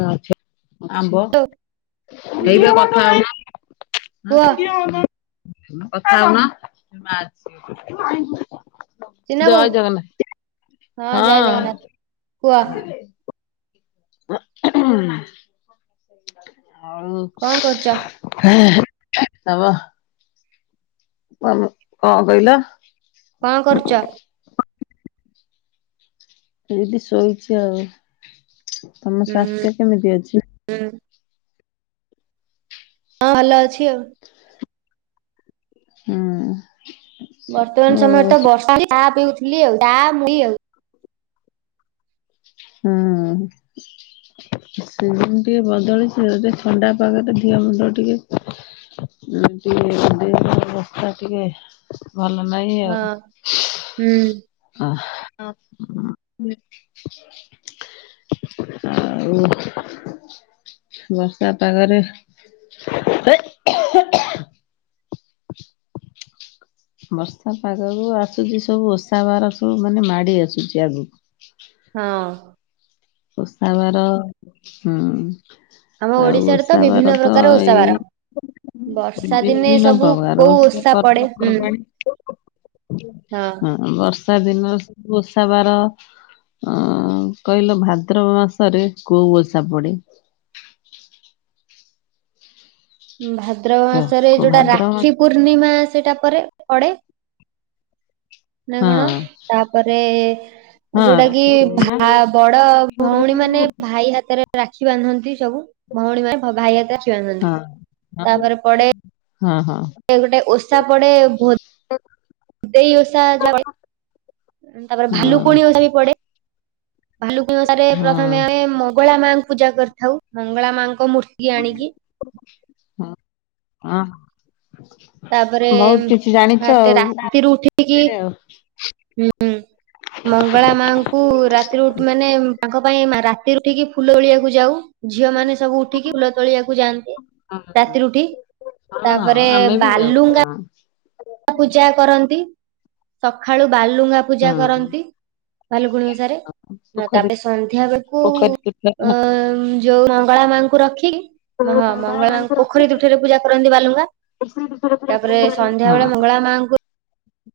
ଆ ଅଛି ଆମ୍ବ ହ୍ୟାଲୋ। ହେଇ ଯୋଉ ହୁଁ କଥା ହେଇ କୁହ କଥା ହଉନ। ଚିନା ବୋଉ ଜୟ ଜଗନ୍ନାଥ ଜୟ ହଁ। ଜଗନ୍ନାଥ କୁହ ହଉ। କଣ କରୁଚ। ନବ। ମ କଁ କହିଲ? କଣ କରୁଛ? ଯଦି ଶୋଇଛି ଆଉ ତମ ହୁଁ ସ୍ୱାସ୍ଥ୍ୟ କେମିତି ଅଛି? ହୁଁ। ହଁ ଭଲ ଅଛି ଆଉ ହୁଁ। ବର୍ତ୍ତମାନ ମୋ ସମୟରେ ତ ବର୍ଷା ଚା ପିଉଥିଲି ଆଉ ଚା ମୁଢ଼ି ଆଉ ହୁଁ। ସି ଟିକେ ବଦଳିଛି ଆଉ ଥଣ୍ଡା ପାଗ ଦିଏ ମୁଣ୍ଡ ଟିକେ ଟିକେ ଅବସ୍ଥା ଟିକେ ଭଲ ନାହିଁ ଆଉ। ହଁ ହୁଁ। ଅ ଆଉ ବର୍ଷା ପାଗରେ ବର୍ଷା ପାଗକୁ ଆସୁଛି ସବୁ ଓଷା ବାର ସବୁ ମାନେ ମାଡି ଆସୁଛି ଆଗକୁ। ହଁ। ଓଷାବାର ହୁଁ। ଆମ ଆଉ ଓଡିଶାରେ ତ ଓଷା ବିଭିନ୍ନ ବାର ତ ପ୍ରକାର ଓଷା ଏଇ ବାର ବର୍ଷା ଦିନେ [unintelligible] ସବୁ କୋଉ ଓଷା ପଡେ ହୁଁ ପର୍ବପର୍ବାଣି। ହଁ ହଁ ବର୍ଷ ବଷା ଦିନରେ ସବୁ ଓଷା ବାର ଅ କହିଲ ଭା ଭାଦ୍ରବ ମାସରେ କୋଉ ଓଷା ପଡେ? ଭାଦ୍ର କୁହ? ମାସରେ କୋଉ ଯୋଉଟା ଭାଦ୍ରବ ମାସ? ରାକ୍ଷୀ ପୂର୍ଣ୍ଣିମା ସେଟା ପରେ ପଡେ। ନା କଣ ହଁ ତାପରେ ହଁ ଯୋଉଟା କି ରାକ୍ଷୀ ପୂର୍ଣ୍ଣିମା ଭା ବଡ ଭଉଣୀ ମାନେ ଭାଇ ହାତରେ ରାଖି ବାନ୍ଧନ୍ତି ସବୁ ଭଉଣୀ ମାନେ ଭାଇ ହାତରେ ରାଖି ବାନ୍ଧନ୍ତି। ହଁ। ତାପରେ ପଡେ ହଁ ହଁ। ଗୋଟେ ଓଷା ପଡେ ଭୋ ଦେଇ ଓଷା ଯାଗେ। ତାପରେ ହଁ ଭାଲୁକୁଣି ଓଷା ବି ପଡେ ଭାଲୁକୁଣି ଓଷାରେ ପ୍ରଥମେ ଆମେ ହଁ ମଙ୍ଗଳା ମାଙ୍କୁ ପୂଜା କରିଥାଉ ମଙ୍ଗଳା ମାଙ୍କ ମୂର୍ତ୍ତି ଆଣିକି ହଁ ହ। ତାପରେ ଫାଷ୍ଟ ରାତିରୁ ଉଠିକି ହୁଁ ମଙ୍ଗଳା ମାଙ୍କୁ ରାତିରୁ ମାନେ ତାଙ୍କ ପାଇଁ ରାତିରୁ ଉଠିକି ଫୁଲ ତୋଳିଆକୁ ଯାଉ ଝିଅ ମାନେ ସବୁ ଉଠିକି ଉଲ ତୋଳିିବାକୁ ଯାଆନ୍ତି ଆଉ। ରାତିରେ ଉଠି ହଁ ତାପରେ ଆମେ ବି ଯାଉ ବାଲୁଙ୍ଗା ହଁ ପୂଜା କରନ୍ତି ସକାଳୁ ବାଲୁଙ୍ଗା ପୂଜା ହଁ କରନ୍ତି। ଭାଲୁ କୁଣିଓଷାରେ ପୋଖରୀ ତାପରେ ସନ୍ଧ୍ୟା ବେଳକୁ ପୋଖରୀ ତୁଠରେ ଅ ହଁ ଯୋଉ ମଙ୍ଗଳା ମାଙ୍କୁ ରଖି ହଁ ଡଙ୍ଗା ମଙ୍ଗଳା ମାନଙ୍କୁ ମାଙ୍କୁ ପୋଖରୀ ରଖିକି ତୁଠରେ ପୂଜା କରନ୍ତି ବାଲୁଙ୍ଗା [inaudible] ଯାହାବେଳେ ମଙ୍ଗଳା ମାଙ୍କୁ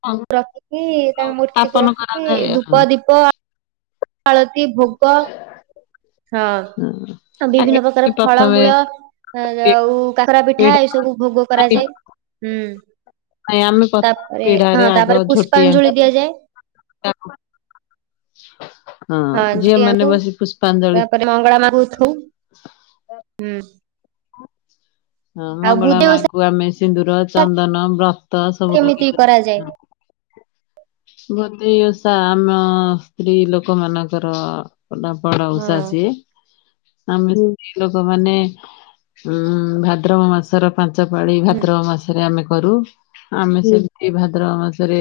ହଁ। ରଖିକି ତାଙ୍କ ମୂର୍ତ୍ତି କୁ ସ୍ଥାପନ ରଖିକି କରାଯାଏ ହଁ ଧୂପ ଦୀପ ହଁ ଆଳତି ଭୋଗ ହଁ। ହଁ ଆଗେ ବିଭିନ୍ନ ପ୍ରକାର ପ୍ରଥମେ ଫଳମୂଳ ପି- ଆଉ କାକରା ପିଠା ପିଢା ଏଇ ସବୁ ଭୋଗ କରାଯାଏ। ହୁଁ, ନାଇଁ ଆମେ ପ୍ରଥମ ତାପରେ ହଁ ପିଢାରେ ତାପରେ ପୁଷ୍ପାଞ୍ଜଳି ଦିଆଯାଏ। ତାକୁ ହଁ ଝିଅମାନେ ବସି ପୁଷ୍ପାଞ୍ଜଳି ଏ ମଙ୍ଗଳ ମା କୁ ଉଠଉ, ହୁଁ, ହଁ ଆଉ ମଙ୍ଗଳା ଭୂଦେଇ ଓଷା ମାଙ୍କୁ ଆମେ ସିନ୍ଦୁର, ଚନ୍ଦନ, ବ୍ରତ ସବୁ ଲଗେଇ କେମିତି ଦଉ, କରାଯାଏ ହଁ। ଭୋଦେଇ ଓଷା ଆମ ସ୍ତ୍ରୀ ଲୋକ ମାନଙ୍କର ଗୋଟେ ବଡ ହଁ ଓଷା ସିଏ। ଆମେ ସବୁ ସ୍ତ୍ରୀ ଲୋକମାନେ ଉଁ, ଭାଦ୍ରବ ମାସର ପାଞ୍ଚ ପାାଳି ହୁଁ ଭାଦ୍ରବ ମାସରେ ଆମେ କରୁ। ଆମେ ସେମତି ଭାଦ୍ରବ ମାସରେ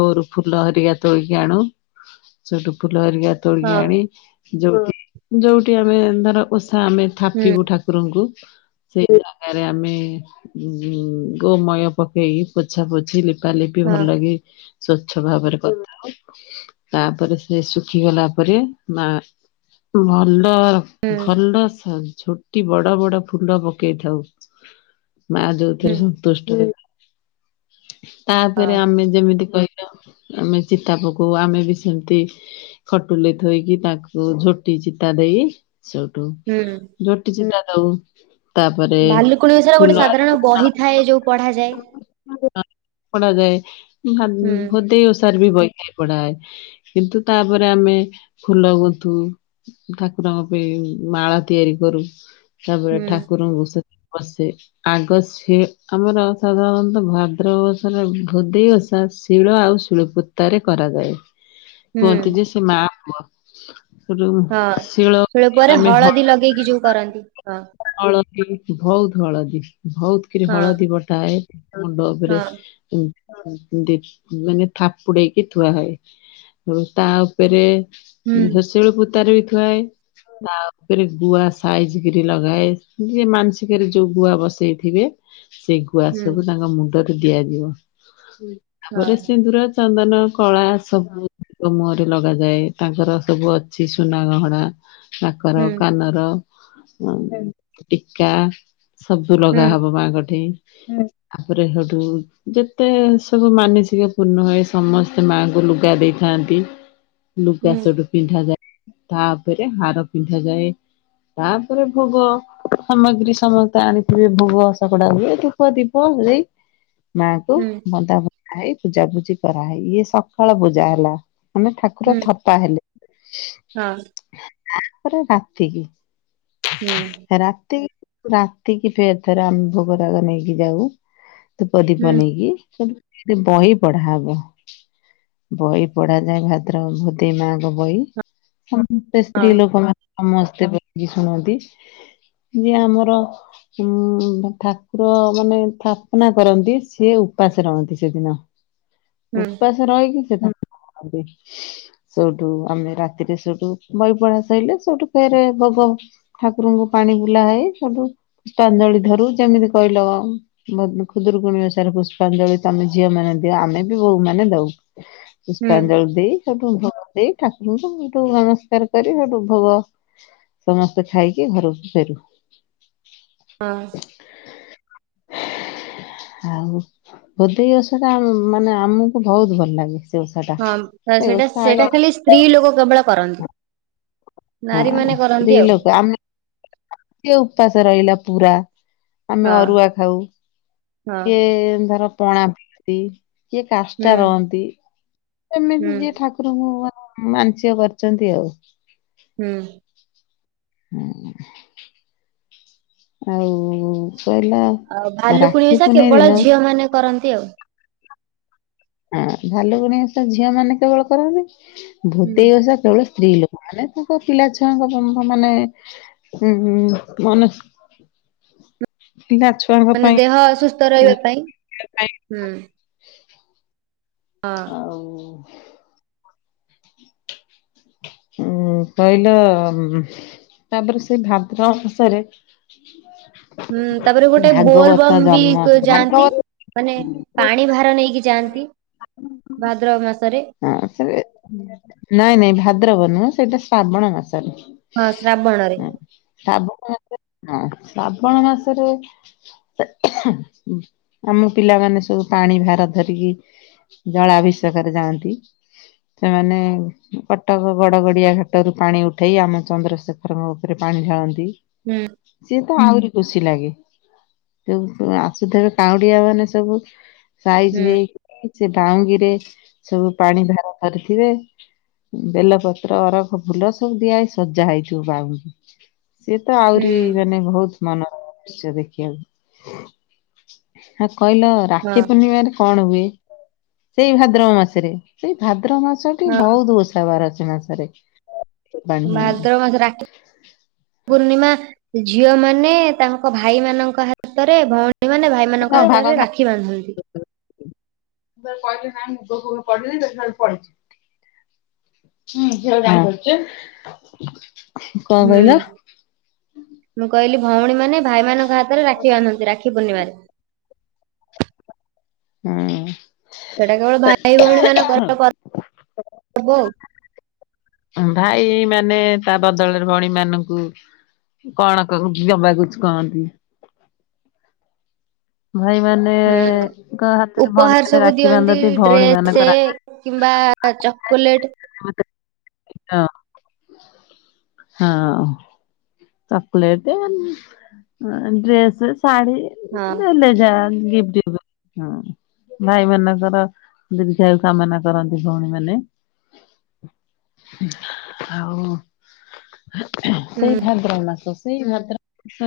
ବୋରୁ ଫୁଲ ହେରିକା ତୋଳିକି ଆଣୁ, ସେଇଠୁ ଫୁଲ ହେରିକା ହଁ ତୋଳିକି ଆଣି, ଯୋଉ ଯୋଉଟି ଆମେ ଧର ଓଷା ଆମେ ହୁଁ ଥାପିବୁ ଠା କୁରଙ୍କୁ ସେଇ [inaudible] ଟାରେ ଆମେ ଉଁ, ଗୋମୟ ପକେଇକି ପୋଛା ପୋଛି ଲି ପା ଲିପି ହଁ ଭଲକି ସ୍ଵଚ୍ଛ ଭାବରେ କରଥାଉ। ତାପରେ ସେ ଶୁଖି ଗଲା ପରେ। ମା ଭଲ ହୁଁ ଭଲ ସେ ଝୁଟି ବଡ ବଡ ଫୁଲ ପକେଇଥାଉ। ମା ହୁଁ ଯୋଉଥିରେ ସନ୍ତୁଷ୍ଟ। ତାପରେ ଆମେ ଯେମିତି କ ଆମେ ଚିତା ପକଉ ଆମେ ବି ସେମତି ଖଟୁଲି ଥୋଇକି ତାକୁ ଝୋଟି ଚିତା ଦେଇ ସେଉଠୁ ହୁଁ ଜୋଟି ଚିତା ଦଉ, ତାପରେ କୁଣି ସାରା ଗୋଟେ ସାଧାରଣ ବହିଥାଏ, ଯୋଉ ପଢାଯା [inaudible] ପଢାଯାଏ, ଭା ହୁଁ ଭୋଦେଇ ଓଷାର ବି ବହି ଟେ ପଢାଏ। କିନ୍ତୁ ତାପରେ ଆମେ ଫୁଲ ଗୁନ୍ଥୁ। ଠାକୁରଙ୍କ ପାଇଁ ମାଳ ତିଆରି କରୁ। ତାପରେ ହୁଁ ଠାକୁରଙ୍କୁ ସେ ବସେ ଆଗ ସିଏ ଆମର ସାଧାରଣତଃ ଭାଦ୍ରବ ମାସରେ ଭୋଦେଇ ଓଷା ଶିଳ ଆଉ ଶିଳପତାରେ କରାଯାଏ। ହୁଁ କୁହନ୍ତି ଯେ ସେ ମା ପୁଅ। ସେଠୁ ହଁ ଶିଳ ପୁଆରେ ଆମେ ହ ହଳଦୀ ଲଗେଇକି ଯୋଉ କରନ୍ତି ହଁ। ହଳଦୀ ଭଉତୁ ହଳଦୀ ଭଉତୁ କିରି ହଁ ହଳଦୀ ବଟା ଅଏ। ମୁଣ୍ଡ ଉପରେ ହଁ ଉ, ମୁଣ୍ଡେ ମାନେ ଥାପୁଡେଇକି ଥୁଆ ହଏ। ପୁଣି ତା ଉପରେ ହୁଁ ଉଁ, ସେ ଶିଳପୁତାରେ ବି ଥୁଆହଏ, ତା ଉପରେ ଗୁଆ ସାଇଜ କିରି ଲଗ ଗାଏ, ଯିଏ ମାନସିକରେ ଯୋଉ ଗୁଆ ବସେଇଥିବେ ସେ ଗୁଆ ହୁଁ ସବୁ ତାଙ୍କ ମୁ ଣ୍ଡରେ ଦିଆଯିବ, ହଁ ତାପରେ ସିନ୍ଦୁର, ଚନ୍ଦନ, କଳା ସବୁ ଓ ମୁହଁରେ ଲଗାଯାଏ, ତାଙ୍କର ସବୁ ଅଛି ସୁନା ଗହଣା ନାାକର ହୁଁ କାନର ମାଙ୍କୁ ଟିକା ସବୁ ହୁଁ ଲଗା ହବ ମାଙ୍କଠି। ଆ ପରେ ହେଉଠୁ ଯେତେ ସବୁ ମାନସିକ ପୂର୍ଣ୍ଣ ହଏ ସମସ୍ତେ ମାଙ୍କୁ ଲୁଗା ଦେଇଥାନ୍ତି। ଲୁଗା ହୁଁ ସେଠୁ ପିନ୍ଧା ଯାଏ। ତାପରେ ହାର ପିନ୍ଧା ଯାଏ। ତା ପରେ ଭୋଗ ସାମଗ୍ରୀ ସମସ୍ତେ ଆଣିଥିବେ, ଭୋଗ ସଗଡା ହୁଏ। ଧୂପ, ଦୀପ ବୁଲେଇ ମାଙ୍କୁ ହୁଁ ବନ୍ଦା ଫନ୍ଦା ହେଇ, ପୂଜାପୂଜି କରାହେଇ, ଇଏ ସକାଳ ପୂଜା ହେଲା। ଆମେ ଠାକୁର ହୁଁ ଥପା ହେଲେ, ହଁ ତାପରେ ରାତିକି ହୁଁ। ରାତି ରାତିକି ଫେର୍ ଥରେ ଆମେ ଭୋଗ ରାଗ ନେଇକି ଯାଉ। ଧୂପ ଦୀପ ହୁଁ ନେଇକି ସେଠି [unintelligible] ବହି ପଢ଼ାହବ। ବହି ପଢ଼ାଯାଏ ଭାଦ୍ରବ ଭୋଦେଇ ମାଆଙ୍କ ବହି। ସମସ୍ତେ ସ୍ତ୍ରୀ ଲୋକମାନେ ସମସ୍ତେ [unintelligible] ଶୁଣନ୍ତି, ଯିଏ ଆମର ଉଁ ଠାକୁର ମାନେ ଥାପନା କରନ୍ତି, ସିଏ ଉପାସ ରହନ୍ତି ସେଦିନ। ହୁଁ ଉପାସ ରହିକି ସେଦିନ [unintelligible] ସୋଉଟୁ ଆମେ ରାତିରେ ସୋଉଟୁ ବହି ପଢ଼ା ସଇଲେ, ସୋଉଟୁ ଫେରେ ଭୋଗ ଠାକୁରଙ୍କୁ ପାଣି ବୁଲା ହେଇ ସୋଉଟୁ ପୁଷ୍ପାଞ୍ଜଳି ଧରୁ, ଯେମିତି କହିଲ ଖୁଦୁରୁକୁଣୀ ଓଷାରେ ପୁଷ୍ପାଞ୍ଜଳି ତମେ ଝିଅ ମାନେ ଦଅ, ଆମେ ବି ବୋହୂମାନେ ଦଉ। ପୁଷ୍ପାଞ୍ଜଳି ଦେଇ ସୋଉଟୁ ଭୋଗ ଦେଇ ଠାକୁରଙ୍କୁ ସୋଉଟୁ ନମସ୍କାର୍ କରି, ଭୋଗ ସମସ୍ ତେ ଖାଇକି ଘରୁକୁ ଫେରୁ। ହଁ। ଆଉ ଭୋଦେଇ ଓଷା ଟା ମାନେ ଆମୁକୁ ଭଉତ୍ ଭଲ୍ ଲାଗେ। ସେ ଓଷା ଟା। ହଁ, ସେ ଓଷା ସେଟା-ସେଟା ଆଇଲେ ଖାଲି ସ୍ତ୍ରୀ ଲୋକ କେବଳ କରନ୍ତି। ହଁ ନାରୀମାନେ କରନ୍ତି ଆଉ। ସିଏ ଉପାସ ରହିଲା ପୁରା। ଆମେ ହଁ ଅରୁଆ ଖାଉ, ହଁ କିଏ ଧର ପଣା ପିଇଦିଏ। କିଏ ହୁଁ କାଷ୍ଟ ରହନ୍ତି, ହୁଁ ଏମିତି ଯିଏ ଠା କୁରଙ୍କୁ ମାନେ ମାନସିକ କରିଚନ୍ତି ଆଉ। ହୁଁ। ହୁଁ। ଆଉ କହିଲା ଭାଲୁକୁଣି ରାକ୍ଷୀ ଓସା ପୁନେଇ କେବଳ ଦିନ ହଁ ଝିଅମାନେ କରନ୍ତି ଆଉ। ହଁ ଭାଲୁକୁଣୀ ଓଷା ଝିଅମାନେ କେବଳ କରନ୍ତି, ହୁଁ ଭୁଦେଇ ଓଷା କେବଳ ସ୍ତ୍ରୀ ଲୋକମାନେ ତାଙ୍କ ପିଲା ଛୁଆଙ୍କ ମାନେ ଉଁ ମାନ ସି [inaudible] ମାନେ ଦେହ ଅସୁସ୍ଥ ରହିବା ମାନେ ପାଇଁ? ହଁ। ଆଉ ଉଁ କହିଲ ତାପରେ ସେଇ ଭାଦ୍ରବ ମାସେରେ ହୁଁ, ତାପରେ ଗୋଟେ ଭାଗବତ ବୋଲବମ୍ ବି ଜନ୍ମ ଯାଆନ୍ତି। ଭାଗବତ ମାନେ ପାଣି ଭାର ମାନେ ନେଇକି ଯାଆନ୍ତି, ଭାଦ୍ରବ ମାସରେ। ହଁ ସେ ନାଇଁ-ନାଇଁ ଭାଦ୍ରବ ନୁହଁ ସେଇଟା ଶ୍ରାବଣ ମାସରେ। ହଁ, ଶ୍ରାବଣରେ। ହଁ। ଶ୍ରାବଣ ମାସେରେ [unintelligible] ଶ୍ରାବଣ ମାସେରେ ଆମ ପିଲାମାନେ ସବୁ ପାଣି ଭାର ଧରିକି ଜଳାଭିଷେକରେ ଯାଆନ୍ତି, ସେମାନେ କଟକ ଗଡ଼ଗଡ଼ିଆ ଘାଟରୁ ପାଣି ଉଠେଇ ଆମ ଚନ୍ଦ୍ର ଶେଖରଙ୍କ ଉପରେ ପାଣି ଢାଳନ୍ତି। ହୁଁ। ସିଏତ ଆହୁରି ଖୁସି ଲାଗେ। [unintelligible] ଆସୁଥେବେ କାଉଁଡିଆ ମାନେ ସବୁ ସାଇଜ୍ ହୁଁ ହେଇକି ସେ ବାଉଙ୍ଗିରେ ସବୁ ପାଣି ଭାର ଧରିଥିବେ। ବେଲପତ୍ର ଅରଖ ଫୁଲ ସବୁ ଦିଆ ହେଇ ସଜା ହେଇଥିବ ବାଉଙ୍କୁ। ସିଏ ତ ହୁଁ ଆହୁରି ମାନେ ଭଉତ୍ ମନ ଦୃଶ୍ୟ ଦେଖିବାକୁ ଆ କହିଲ ହଁ ରାକ୍ଷୀ ପୂର୍ଣ୍ଣିମାରେ କଣ ହୁଏ ସେଇ ଭାଦ୍ରବ ମାସରେ ସେଇ ଭାଦ୍ର ମାସ ଟି ହଁ ଭଉତ ଓ ସା ବାର ସେ ସେମାରେ। ଭାଦ୍ରବ ମାସ ରାକ୍ଷୀ [inaudible] ପୂର୍ଣ୍ଣିମା ଝିଅ ମାନେ ତାଙ୍କ ଭାଇ ମାନଙ୍କ ହାତରେ ଭଉଣୀ ମାନେ ଭାଇ ସେତ ସେମାନଙ୍କ ଅଭା ହାତରେ କଥା। ରାକ୍ଷୀ ବାନ୍ଧନ୍ତି। ମୁ ତାକୁ କହିଲି ନା ମୁଗ ଫୁଗ ପଡିନି ଦେଖିଲା ବେଳକୁ ପଡିଛି। ନିଯେ ଗାଉଛୁ। ହୁଁ ମୁଁ କହିଲି ଭଉଣୀ ମାନେ ଭାଇମାନ ଙ୍କ ହାତରେ ରାକ୍ଷୀ ବାନ୍ଧନ୍ତି ରାକ୍ଷୀ ପୂର୍ଣିମାରେ। ହୁଁ। ସେଇଟା କେବଳ ଭାଇ ଭଉଣୀ ମାନଙ୍କର ପର୍ବ ଆଉ। ଭାଇ ମାନେ ତା ବଦଳରେ ଭଉଣୀ ମାନଙ୍କୁ କଣ କହୁ ଦବାକୁଛି କହନ୍ତି। ଭାଇ ହୁଁ ମାନଙ୍କ ହାତରେ ଭଉଣୀ ଉପହାର ମାନେ ସବୁ ରାକ୍ଷୀ ଦିଅନ୍ତି ବାନ୍ଧନ୍ତି ଭଉଣୀ ମାନଙ୍କ ଡ୍ରେସ ରାକ୍ଷୀ କିମ୍ବା ଆ ଚକୋଲେଟେ। [unintelligible] ହଁ ହଁ। ଚକୋଲେଟ ଉଁ ଡ୍ରେସ୍ ଶାଢୀ ହଁ। ଦେଲେ ଯାହା ଗିପ୍ଟ [unintelligible] ହୁଁ। ଭାଇ ମାନଙ୍କର ଦୀର୍ଘାୟୁ କାମନା କରନ୍ତି ଭଉଣୀ ମାନେ। ଆଉ [unintelligible] ହୁଁ ସେଇ ଦ୍ର ମାସ ସେଇ ଭାଦ୍ର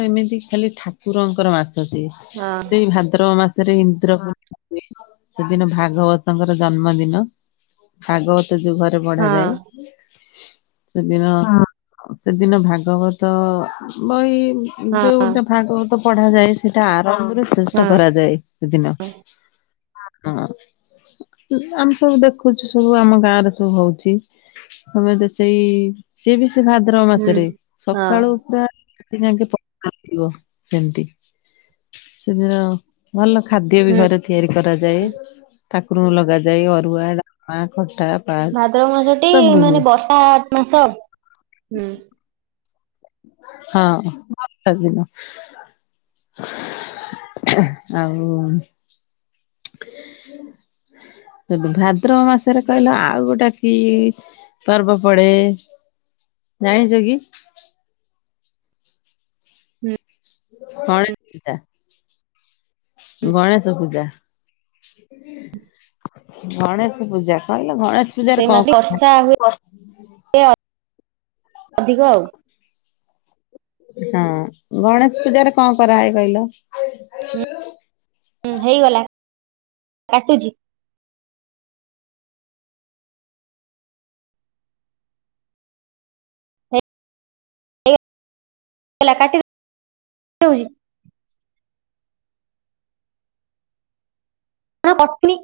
ଏମିତି ଖାଲି ଠାକୁରଙ୍କର ମାସ ସିଏ। ହଁ ସେଇ ଭାଦ୍ରବ ମାସରେ ଇନ୍ଦ୍ର ହଁ ହୁଏ। ସେଦିନ ଭାଗବତଙ୍କର ଜନ୍ମଦିନ ଭାଗବତ ଯୋଉ ଘରେ ହଁ ବଢାଯାଏ ସେଦିନ ହଁ ସେଦିନ ଭାଗ ଭାଗବତ ବହି ହଁ ଯୋଉଟା ଭାଗବତ ପଢା ଯାଏ ସେଟା ଆରମ୍ଭରୁ ସେ ସେସ ହଁ କରାଯାଏ ସେଦିନ ଭାଗ ହଁ। ହେଲେ ଆମେ ସବୁ ଦେଖୁଛୁ ସବୁ ଆମ ଗାଁରେ ସବୁ ହଉଛି। ସମତେ ସେଇ ସିଏ ବି ସେ ଭାଦ୍ରବ ହୁଁ। ମାସରେ ହଁ ସକାଳୁ [unintelligible] ସେମିତି। ସେଦିନ ଭଲ। ଖାଦ୍ୟ ବି ହୁଁ ଘରେ ତିଆରି କରାଯାଏ ଠାକୁରଙ୍କୁ ଲଗାଯାଏ ଅରୁଆ ଡାଲମା ଖଟା ପାସ୍ ଭାଦ୍ରବ ମାସଟି ସବୁ ହୁଏ ମାନେ ବର୍ଷା ମାସ ହୁଁ। ହଁ ଲାଗିବ। ଏହେଁ ଆଉ ସେବ୍ ଭାଦ୍ରବ ମାସରେ କହିଲ ଆଉ ଗୋଟା କି ପର୍ବ ପଡେ ଜାଣିଛ କି? ହୁଁ। କଣ ଏଟା? ଗଣେଶ ପୂଜା। ଗଣେଶ ପୂଜା କହିଲେ ଗଣେଶ ପୂଜାରେ ସେ କଣ ମାସ ବର୍ଷା କଣ? ହୁଏ ଅଧିକ ଆଉ। ହଁ ଗଣେଶ ପୂଜାରେ କଣ କରାଏ କହିଲ? ହୁଁ ହେଇଗଲା କାଟୁଚି। ହେଲା କାଟି ଦୋଉଚି। ନା କଟୁନି